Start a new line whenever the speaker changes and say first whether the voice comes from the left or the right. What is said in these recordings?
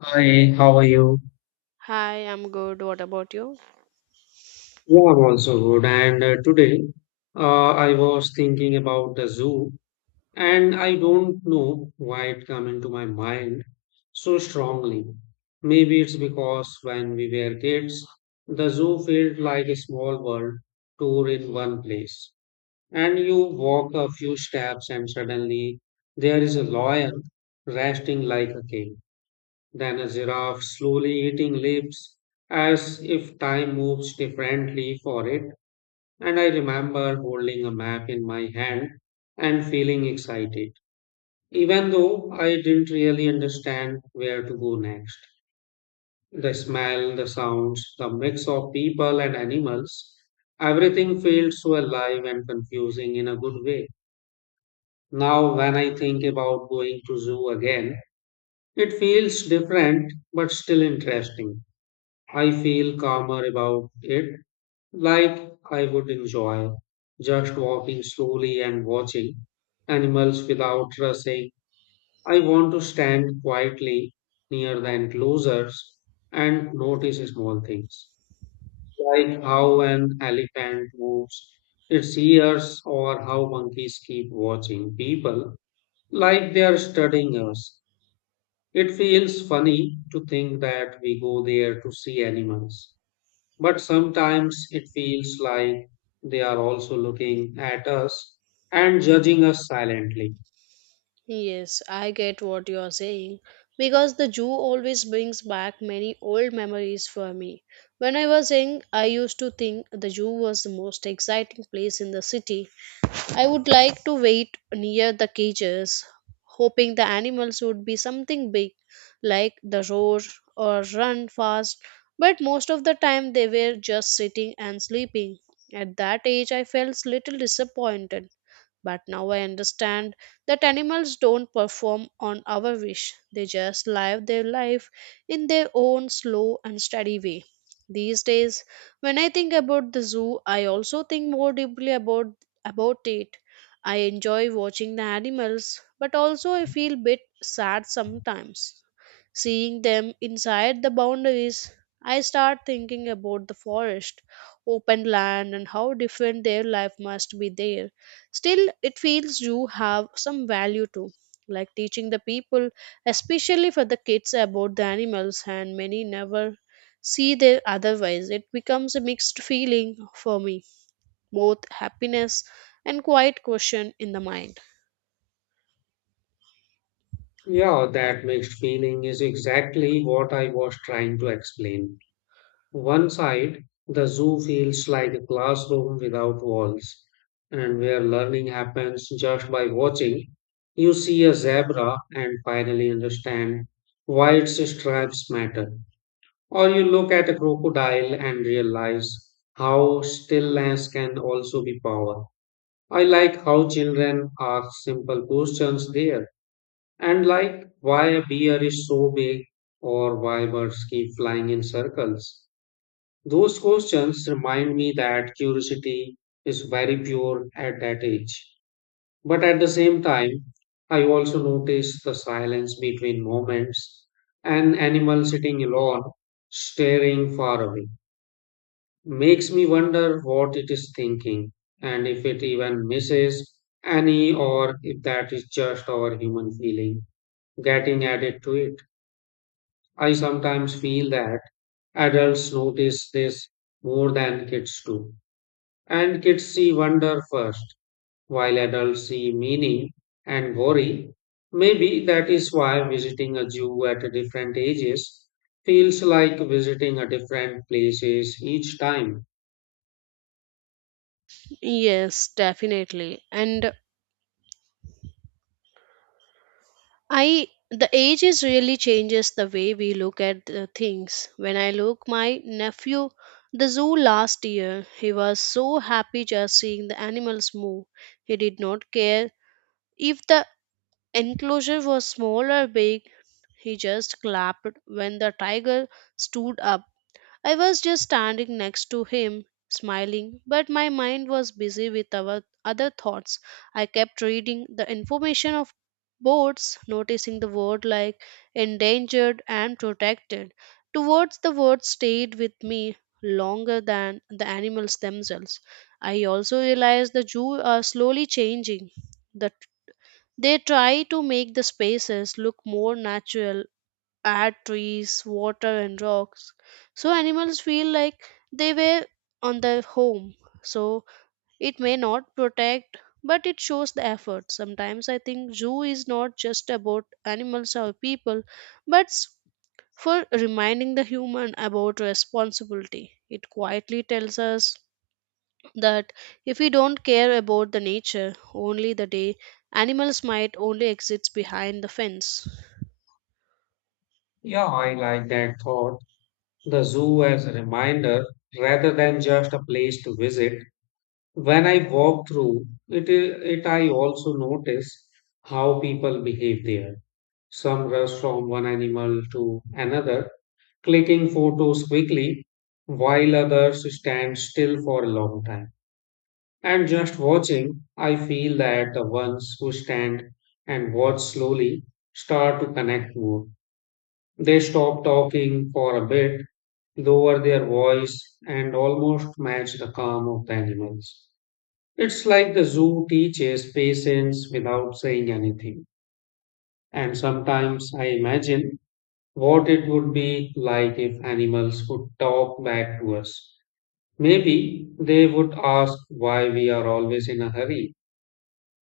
left: Hi, how are you?
right: Hi, I'm good. What about you?
left: Yeah, I'm also good. And today I was thinking about the zoo, and I don't know why it came into my mind so strongly. Maybe it's because when we were kids, the zoo felt like a small world tour in one place. And you walk a few steps, and suddenly there is a lion resting like a king. Then a giraffe slowly eating leaves as if time moves differently for it. And I remember holding a map in my hand and feeling excited, even though I didn't really understand where to go next. The smell, the sounds, the mix of people and animals, everything felt so alive and confusing in a good way. Now, when I think about going to zoo again, it feels different but still interesting. I feel calmer about it, like I would enjoy just walking slowly and watching animals without rushing. I want to stand quietly near the enclosures and notice small things, like how an elephant moves its ears or how monkeys keep watching people like they are studying us. It feels funny to think that we go there to see animals but sometimes it feels like they are also looking at us and judging us silently.
right: Yes, I get what you are saying because the zoo always brings back many old memories for me. When I was young, I used to think the zoo was the most exciting place in the city. I would like to wait near the cages, hoping the animals would be something big, like the roar or run fast, but most of the time they were just sitting and sleeping. At that age, I felt little disappointed. But now I understand that animals don't perform on our wish, they just live their life in their own slow and steady way. These days, when I think about the zoo, I also think more deeply about it. I enjoy watching the animals, but also I feel a bit sad sometimes seeing them inside the boundaries. I start thinking about the forest, open land, and how different their life must be there. Still, it feels you have some value too, like teaching the people, especially for the kids, about the animals, and many never see their otherwise. It becomes a mixed feeling for me, both happiness and quiet question in the mind.
left: Yeah, that mixed feeling is exactly what I was trying to explain. One side, the zoo feels like a classroom without walls, and where learning happens just by watching. You see a zebra and finally understand why its stripes matter. Or you look at a crocodile and realize how stillness can also be power. I like how children ask simple questions there, and like why a bear is so big or why birds keep flying in circles. Those questions remind me that curiosity is very pure at that age. But at the same time, I also notice the silence between moments, an animal sitting alone, staring far away makes me wonder what it is thinking and if it even misses any or if that is just our human feeling getting added to it. I sometimes feel that adults notice this more than kids do, and kids see wonder first, while adults see meaning and worry. Maybe that is why visiting a zoo at different ages feels like visiting a different places each time.
right: Yes, definitely. And I the age is really changes the way we look at the things. When I look my nephew the zoo last year, he was so happy just seeing the animals move. He did not care if the enclosure was small or big. He just clapped when the tiger stood up. I was just standing next to him, smiling, but my mind was busy with our other thoughts. I kept reading the information of boards, noticing the word like endangered and protected. Towards the word stayed with me longer than the animals themselves. I also realized the zoo are slowly changing. The, they try to make the spaces look more natural, add trees, water, and rocks, so animals feel like they were on their home. So it may not protect, but it shows the effort. Sometimes I think zoo is not just about animals or people, but for reminding the human about responsibility. It quietly tells us that if we don't care about the nature, only the day animals might only exist behind the fence.
left: Yeah, I like that thought. The zoo as a reminder rather than just a place to visit. When I walk through it, I also notice how people behave there. Some rush from one animal to another, clicking photos quickly, while others stand still for a long time. And just watching, I feel that the ones who stand and watch slowly start to connect more they stopped talking for a bit, lowered their voice, and almost matched the calm of the animals. It's like the zoo teaches patience without saying anything. And sometimes I imagine what it would be like if animals would talk back to us. Maybe they would ask why we are always in a hurry,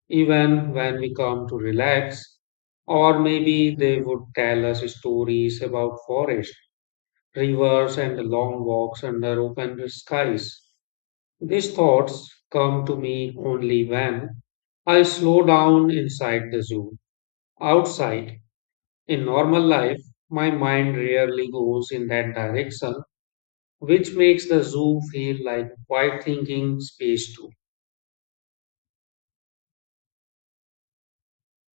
left: even when we come to relax. Or maybe they would tell us stories about forest rivers, and long walks under open skies. These thoughts come to me only when I slow down inside the zoo. Outside, in normal life, my mind rarely goes in that direction, which makes the zoo feel like quiet thinking space too.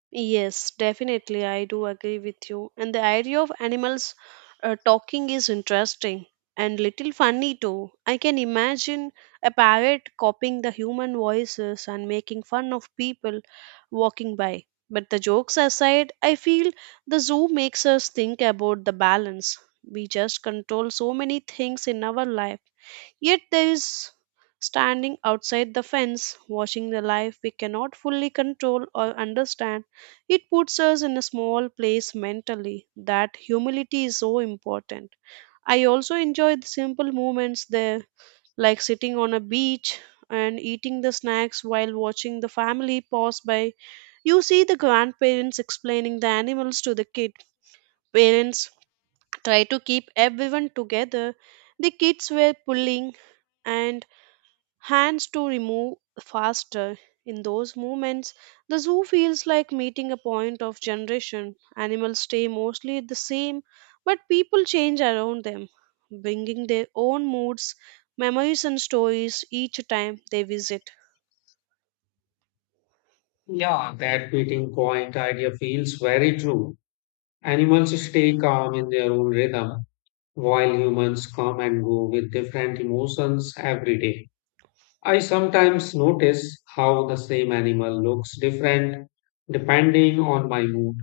right: Yes, definitely, I do agree with you. And the idea of animals talking is interesting and little funny too. I can imagine a parrot copying the human voices and making fun of people walking by. But the jokes aside, I feel the zoo makes us think about the balance. We just control so many things in our life. Yet there is standing outside the fence, watching the life we cannot fully control or understand. It puts us in a small place mentally. That humility is so important. I also enjoy the simple moments there, like sitting on a beach and eating the snacks while watching the family pass by. You see the grandparents explaining the animals to the kid. Parents try to keep everyone together. The kids were pulling and hands to remove faster. In those moments, the zoo feels like meeting a point of generation. Animals stay mostly the same, but people change around them, bringing their own moods, memories, and stories each time they visit.
left: Yeah, that meeting point idea feels very true. Animals stay calm in their own rhythm, while humans come and go with different emotions every day. I sometimes notice how the same animal looks different depending on my mood.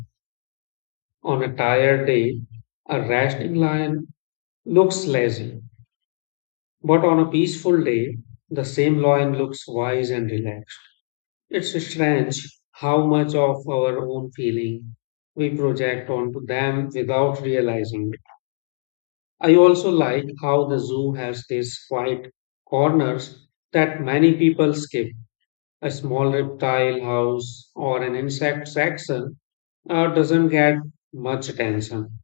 left: On a tired day, a resting lion looks lazy, but on a peaceful day, the same lion looks wise and relaxed. It's strange how much of our own feeling we project onto them without realizing it. I also like how the zoo has these quiet corners that many people skip a small reptile house or an insect section doesn't get much attention.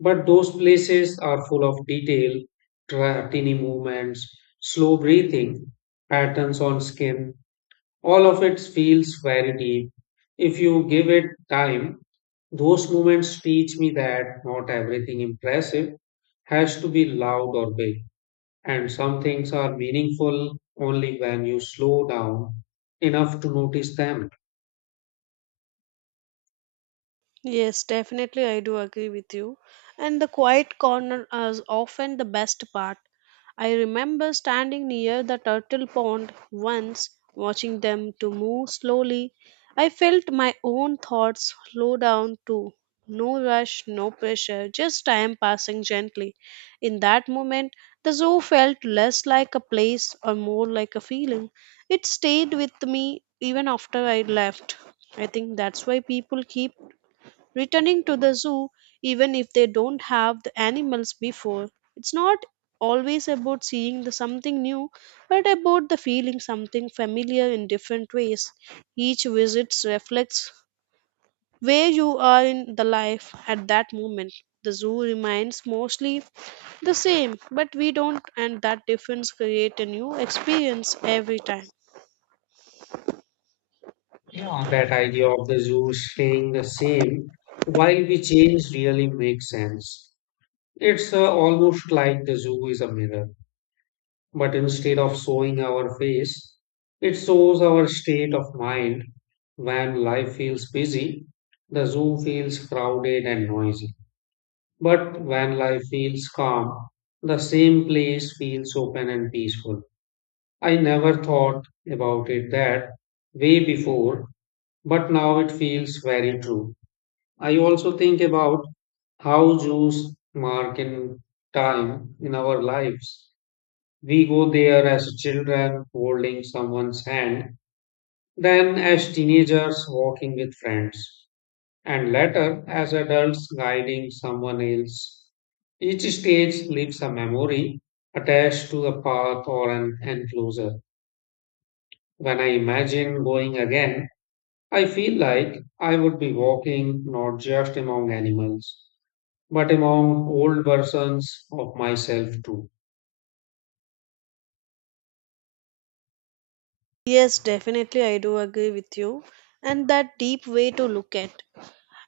left: But those places are full of detail, tiny movements, slow breathing, patterns on skin. All of it feels very deep. If you give it time, those moments teach me that not everything impressive has to be loud or big, and some things are meaningful only when you slow down enough to notice them.
right: Yes, definitely, I do agree with you. And the quiet corner is often the best part. I remember standing near the turtle pond once, watching them to move slowly. I felt my own thoughts slow down too. No rush, no pressure, just time passing gently. In that moment, the zoo felt less like a place or more like a feeling. It stayed with me even after I left. I think that's why people keep returning to the zoo even if they don't have the animals before. It's not always about seeing the something new, but about the feeling something familiar in different ways. Each visit reflects where you are in the life at that moment. The zoo remains mostly the same, but we don't, and that difference create a new experience every time.
left: That idea of the zoo staying the same while we change really makes sense. It's almost like the zoo is a mirror, but instead of showing our face, it shows our state of mind. When life feels busy, the zoo feels crowded and noisy. But when life feels calm, the same place feels open and peaceful. I never thought about it that way before, but now it feels very true. I also think about how Jews mark in time in our lives. We go there as children holding someone's hand, then as teenagers walking with friends, and later as adults guiding someone else. Each stage leaves a memory attached to a path or an enclosure. When I imagine going again, I feel like I would be walking not just among animals but among old versions of myself too.
right: Yes, definitely, I do agree with you, and that deep way to look at.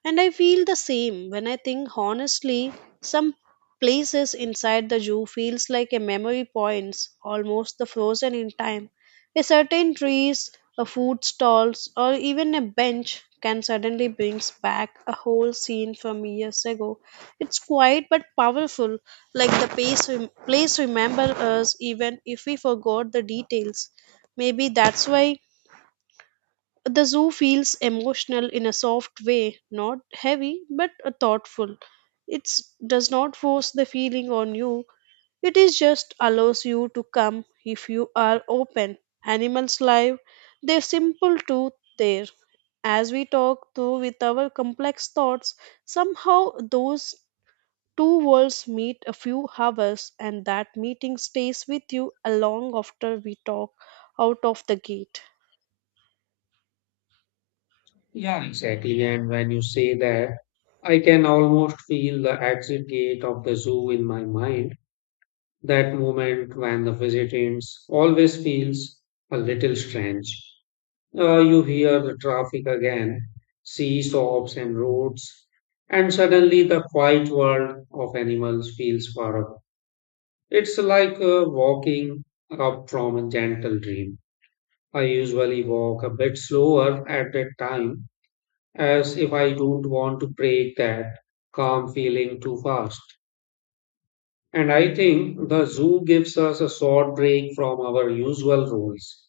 right: And I feel the same when I think honestly, some places inside the zoo feels like a memory points, almost the frozen in time. A certain trees, a food stalls, or even a bench can suddenly brings back a whole scene from years ago. It's quiet but powerful, like the place, place remember us even if we forgot the details. Maybe that's why the zoo feels emotional in a soft way, not heavy but a thoughtful. It does not force the feeling on you. It is just allows you to come if you are open. Animals live, they're simple too there. As we talk through with our complex thoughts, somehow those two worlds meet a few hours and that meeting stays with you along after we talk out of the gate.
left: Yeah, exactly. And when you say that, I can almost feel the exit gate of the zoo in my mind, that moment when the visitants always feels a little strange. You hear the traffic again, see stops and roads, and suddenly the quiet world of animals feels far up. It's like walking up from a gentle dream. I usually walk a bit slower at that time as if I don't want to break that calm feeling too fast. And I think the zoo gives us a short break from our usual roles.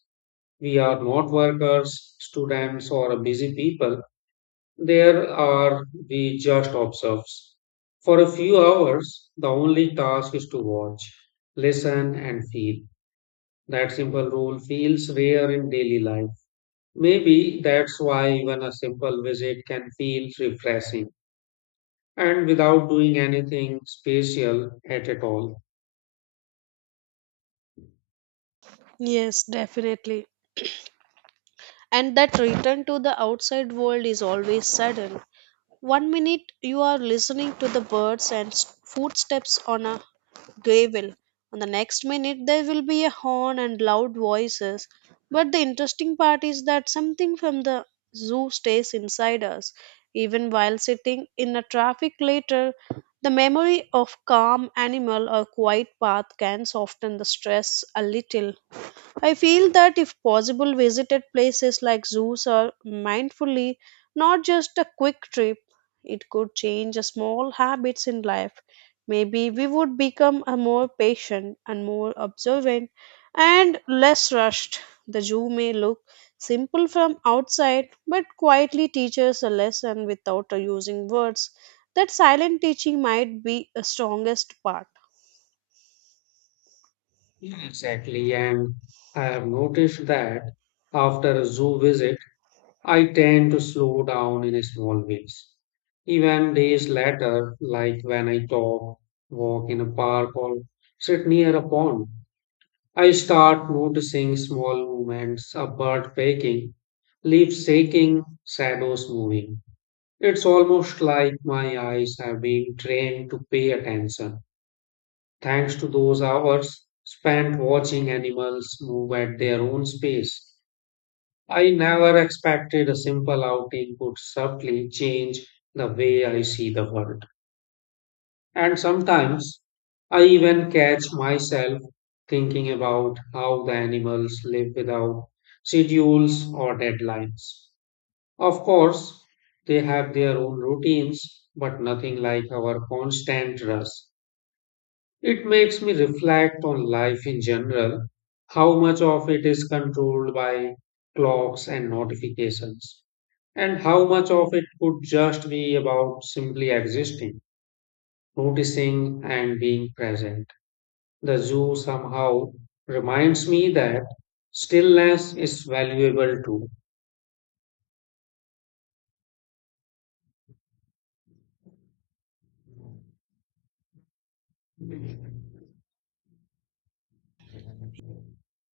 left: We are not workers, students, or busy people. There are we just observes. For a few hours, the only task is to watch, listen, and feel. That simple rule feels rare in daily life. Maybe that's why even a simple visit can feel refreshing and without doing anything special at all.
right: Yes, definitely. And that return to the outside world is always sudden. One minute you are listening to the birds and footsteps on a gravel, and the next minute there will be a horn and loud voices. But the interesting part is that something from the zoo stays inside us. Even while sitting in a traffic later, the memory of calm animal or quiet path can soften the stress a little. I feel that if possible, visited places like zoos are mindfully, not just a quick trip. It could change a small habits in life. Maybe we would become a more patient and more observant and less rushed. The zoo may look simple from outside, but quietly teaches a lesson without using words. That silent teaching might be a strongest part.
left: Yeah, exactly. And I have noticed that after a zoo visit, I tend to slow down in small ways. Even days later, like when I talk, walk in a park, or sit near a pond, I start noticing small movements, a bird pecking, leaves shaking, shadows moving. It's almost like my eyes have been trained to pay attention, thanks to those hours spent watching animals move at their own space. I never expected a simple outing could subtly change the way I see the world. And sometimes I even catch myself thinking about how the animals live without schedules or deadlines. Of course, they have their own routines, but nothing like our constant rush. It makes me reflect on life in general, how much of it is controlled by clocks and notifications, and how much of it could just be about simply existing, noticing, and being present. The zoo somehow reminds me that stillness is valuable too.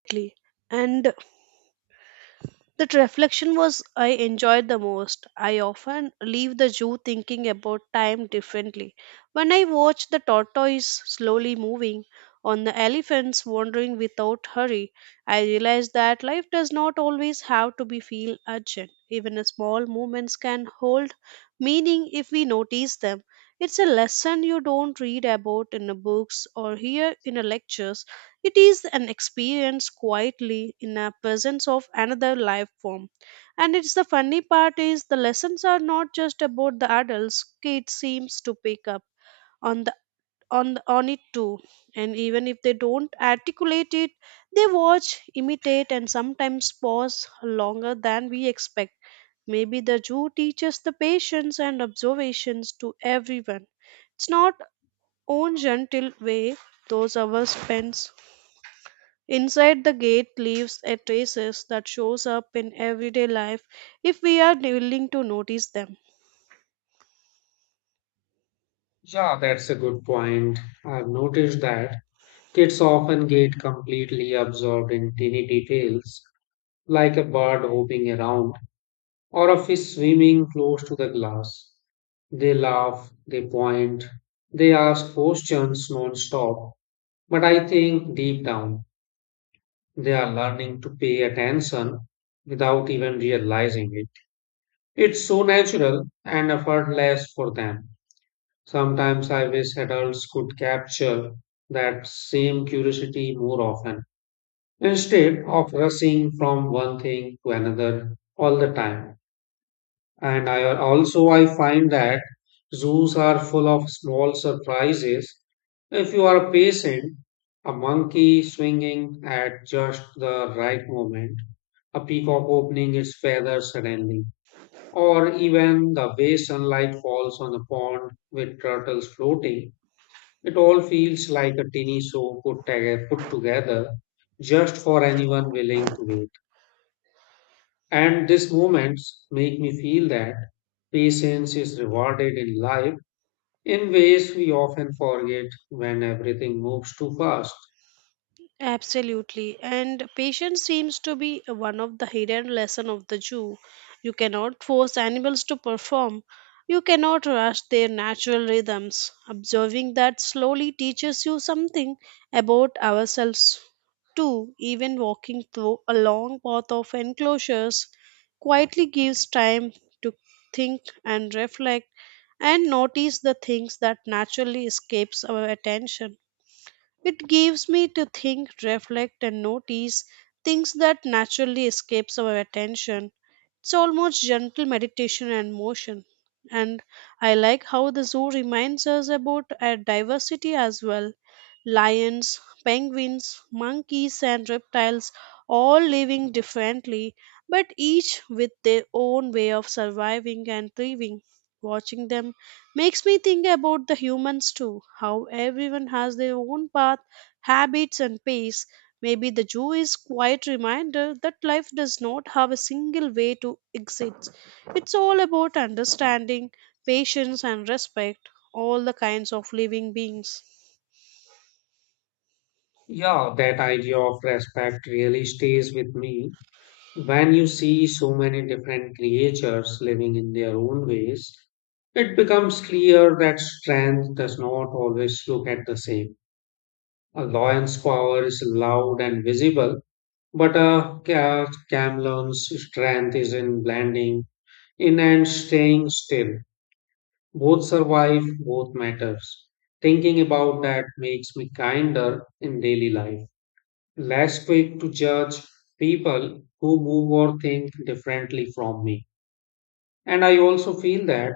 right: Exactly. And that reflection was I enjoyed the most. I often leave the zoo thinking about time differently. When I watch the tortoise slowly moving, on the elephants wandering without hurry, I realize that life does not always have to be feel urgent. Even a small movements can hold meaning if we notice them. It's a lesson you don't read about in the books or hear in the lectures, it is an experience quietly in a presence of another life form. And it's the funny part is the lessons are not just about the adults, kids seems to pick up on the on it too. And even if they don't articulate it, they watch, imitate and sometimes pause longer than we expect. Maybe the Jew teaches the patience and observations to everyone. It's not own gentle way those hours spends inside the gate leaves a traces that shows up in everyday life if we are willing to notice them.
left: Yeah, that's a good point. I've noticed that kids often get completely absorbed in tiny details, like a bird hopping around or a fish swimming close to the glass. They laugh, they point, they ask questions non-stop, but I think deep down they are learning to pay attention without even realizing it. It's so natural and effortless for them. Sometimes I wish adults could capture that same curiosity more often, instead of rushing from one thing to another all the time. And I also I find that zoos are full of small surprises. If you are patient, a monkey swinging at just the right moment, a peacock opening its feathers suddenly, or even the way sunlight falls on a pond with turtles floating, it all feels like a teeny show put together just for anyone willing to wait. And these moments make me feel that patience is rewarded in life in ways we often forget when everything moves too fast.
right: Absolutely. And patience seems to be one of the hidden lesson of the zoo. You cannot force animals to perform. You cannot rush their natural rhythms. Observing that slowly teaches you something about ourselves too. Even walking through a long path of enclosures quietly gives time to think and reflect and notice the things that naturally escapes our attention. It gives me to think, reflect, and notice things that naturally escapes our attention. It's almost gentle meditation and motion. And I like how the zoo reminds us about our diversity as well, lions, penguins, monkeys, and reptiles, all living differently, but each with their own way of surviving and thriving. Watching them makes me think about the humans too, how everyone has their own path, habits, and pace. Maybe the zoo is quite reminder that life does not have a single way to exit. It's all about understanding, patience, and respect all the kinds of living beings.
left: Yeah, that idea of respect really stays with me. When you see so many different creatures living in their own ways, it becomes clear that strength does not always look at the same. A lion's power is loud and visible, but a camel's strength is in blending in and staying still. Both survive, both matters. Thinking about that makes me kinder in daily life. Less quick to judge people who move or think differently from me. And I also feel that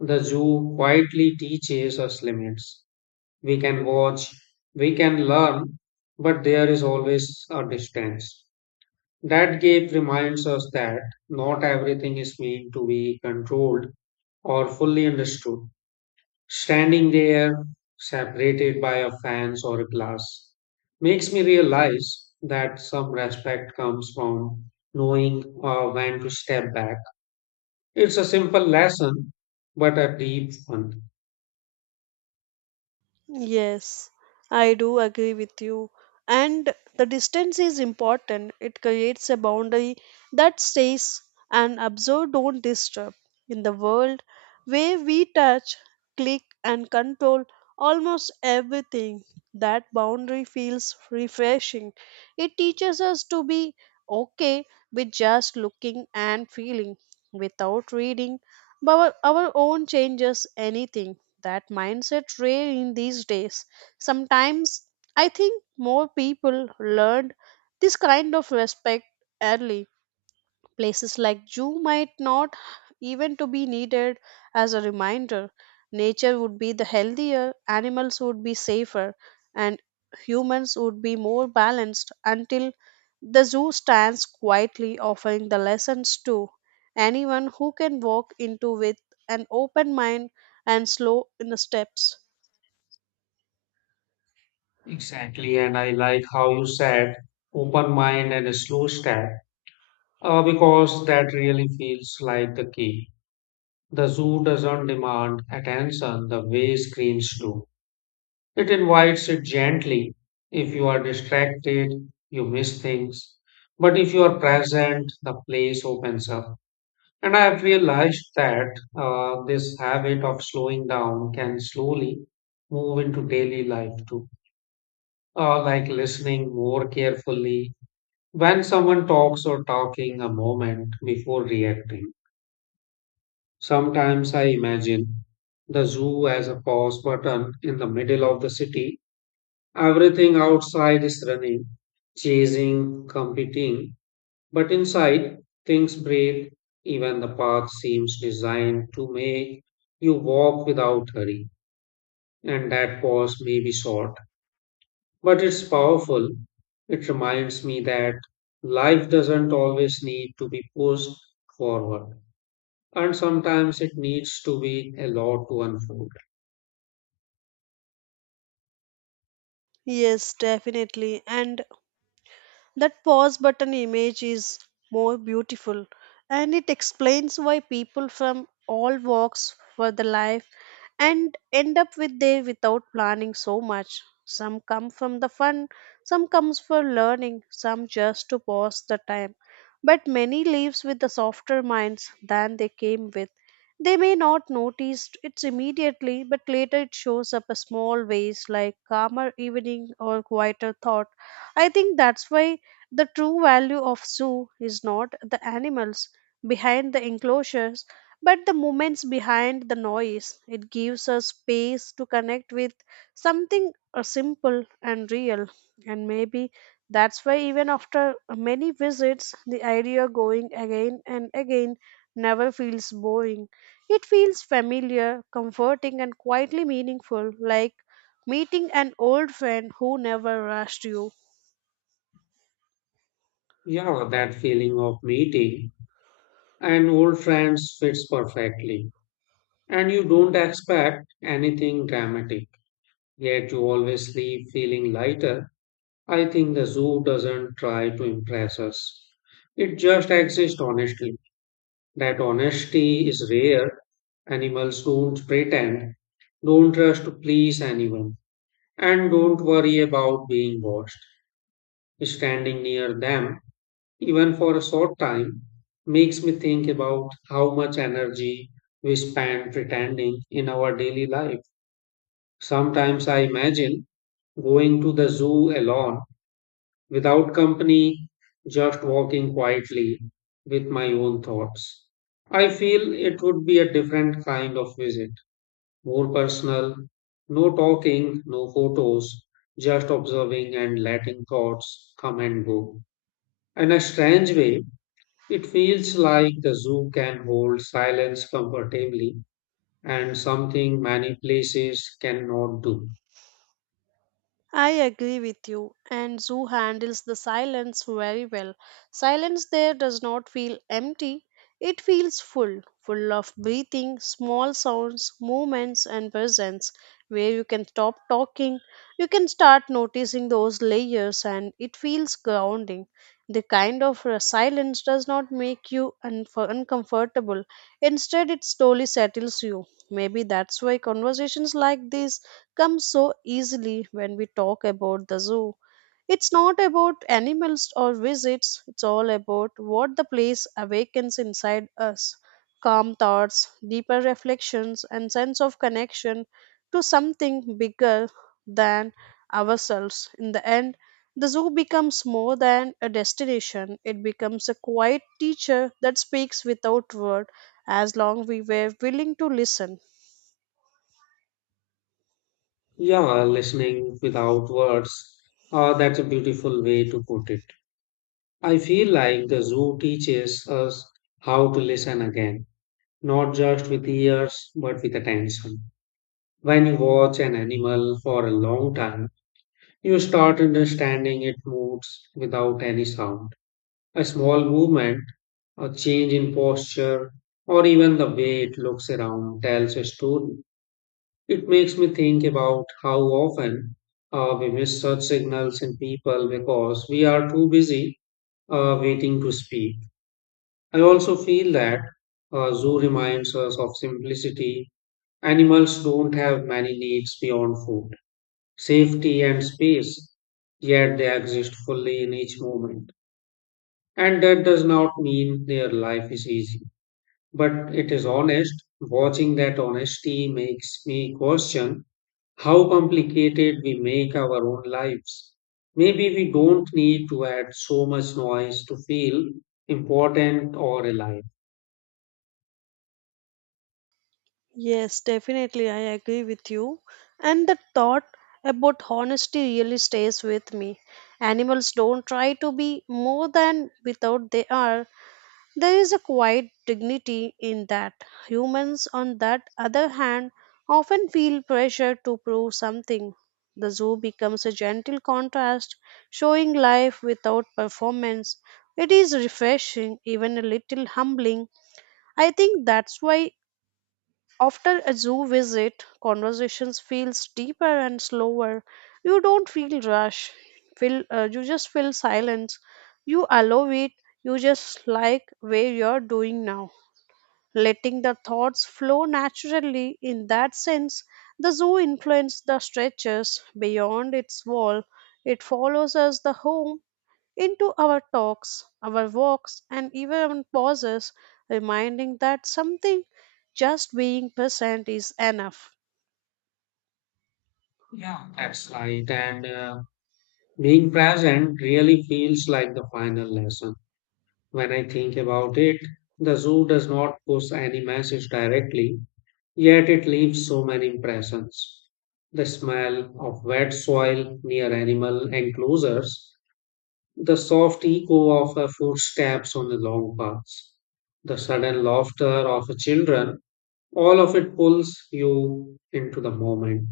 left: the zoo quietly teaches us limits. We can watch, we can learn, but there is always a distance. That gap reminds us that not everything is meant to be controlled or fully understood. Standing there, separated by a fence or a glass, makes me realize that some respect comes from knowing when to step back. It's a simple lesson, but a deep one.
right: Yes, I do agree with you. And the distance is important. It creates a boundary that stays and observe don't disturb. In the world where we touch, click, and control almost everything, that boundary feels refreshing. It teaches us to be okay with just looking and feeling without reading, but our own changes anything, that mindset rare in these days. Sometimes I think more people learned this kind of respect early. Places like zoo might not even to be needed as a reminder. Nature would be the healthier, animals would be safer, and humans would be more balanced until the zoo stands quietly offering the lessons to anyone who can walk into with an open mind and slow in the steps.
left: Exactly, and I like how you said open mind and a slow step, because that really feels like the key. The zoo doesn't demand attention the way screens do. It invites it gently. If you are distracted, you miss things. But if you are present, the place opens up. And I have realized that this habit of slowing down can slowly move into daily life too. Like listening more carefully. When someone talks or talking a moment before reacting, sometimes I imagine the zoo as a pause button in the middle of the city. Everything outside is running, chasing, competing, but inside things breathe. Even the path seems designed to make you walk without hurry. And that pause may be short, but it's powerful. It reminds me that life doesn't always need to be pushed forward, and sometimes it needs to be allowed to unfold.
right: Yes, definitely. And that pause button image is more beautiful and it explains why people from all walks for the life and end up with there without planning so much. Some come from the fun, some comes for learning, some just to pass the time. But many leaves with the softer minds than they came with. They may not notice it immediately, but later it shows up a small ways like calmer evening or quieter thought. I think that's why the true value of zoo is not the animals behind the enclosures, but the moments behind the noise. It gives us space to connect with something simple and real. And maybe that's why even after many visits, the idea going again and again never feels boring, it feels familiar, comforting, and quietly meaningful, like meeting an old friend who never rushed you.
left: Yeah, that feeling of meeting and old friends fits perfectly. And you don't expect anything dramatic, yet you always leave feeling lighter. I think the zoo doesn't try to impress us. It just exists honestly. That honesty is rare. Animals don't pretend, don't rush to please anyone, and don't worry about being watched. Standing near them, even for a short time, makes me think about how much energy we spend pretending in our daily life. Sometimes I imagine going to the zoo alone without company, just walking quietly with my own thoughts. I feel it would be a different kind of visit, more personal, no talking, no photos, just observing and letting thoughts come and go. In a strange way, it feels like the zoo can hold silence comfortably and something many places cannot do.
right: I agree with you, and Zoo handles the silence very well. Silence there does not feel empty, it feels full, full of breathing, small sounds, movements, and presence. Where you can stop talking, you can start noticing those layers, and it feels grounding. The kind of silence does not make you unf uncomfortable. Instead, it slowly settles you. Maybe that's why conversations like this come so easily when we talk about the zoo. It's not about animals or visits, it's all about what the place awakens inside us. Calm thoughts, deeper reflections, and sense of connection to something bigger than ourselves. In the end, the zoo becomes more than a destination, it becomes a quiet teacher that speaks without word as long we were willing to listen.
left: Yeah, listening without words. That's a beautiful way to put it. I feel like the zoo teaches us how to listen again, not just with ears, but with attention. When you watch an animal for a long time, you start understanding its moods without any sound. A small movement, a change in posture, or even the way it looks around tells a story. It makes me think about how often we miss such signals in people because we are too busy waiting to speak. I also feel that zoo reminds us of simplicity. Animals don't have many needs beyond food, safety, and space, yet they exist fully in each moment. And that does not mean their life is easy, but it is honest. Watching that honesty makes me question how complicated we make our own lives. Maybe we don't need to add so much noise to feel important or alive.
right: Yes, definitely, I agree with you. And the thought about honesty really stays with me. Animals don't try to be more than without they are, there is a quiet dignity in that. Humans, on that other hand, often feel pressure to prove something. The zoo becomes a gentle contrast, showing life without performance. It is refreshing, even a little humbling. I think that's why after a zoo visit, conversations feels deeper and slower. You don't feel rush. Feel you just feel silence. You allow it. You just like where you're doing now, letting the thoughts flow naturally. In that sense, the zoo influences the stretches beyond its wall. It follows us the home into our talks, our walks, and even pauses, reminding that something just being present is enough.
left: Yeah, that's right. And being present really feels like the final lesson. When I think about it, the zoo does not push any message directly, yet it leaves so many impressions. The smell of wet soil near animal enclosures. The soft echo of her footsteps on the long paths, the sudden laughter of her children, all of it pulls you into the moment.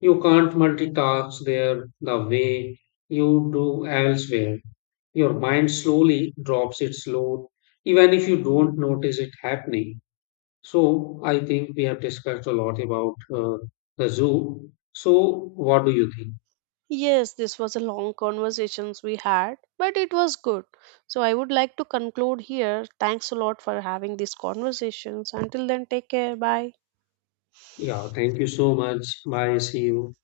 left: You can't multitask there the way you do elsewhere. Your mind slowly drops its load, even if you don't notice it happening. So, I think we have discussed a lot about the zoo. So, what do you think?
right: Yes, this was a long conversations we had, but it was good. So I would like to conclude here. Thanks a lot for having these conversations. Until then, take care. Bye.
left: Yeah, thank you so much. Bye. See you.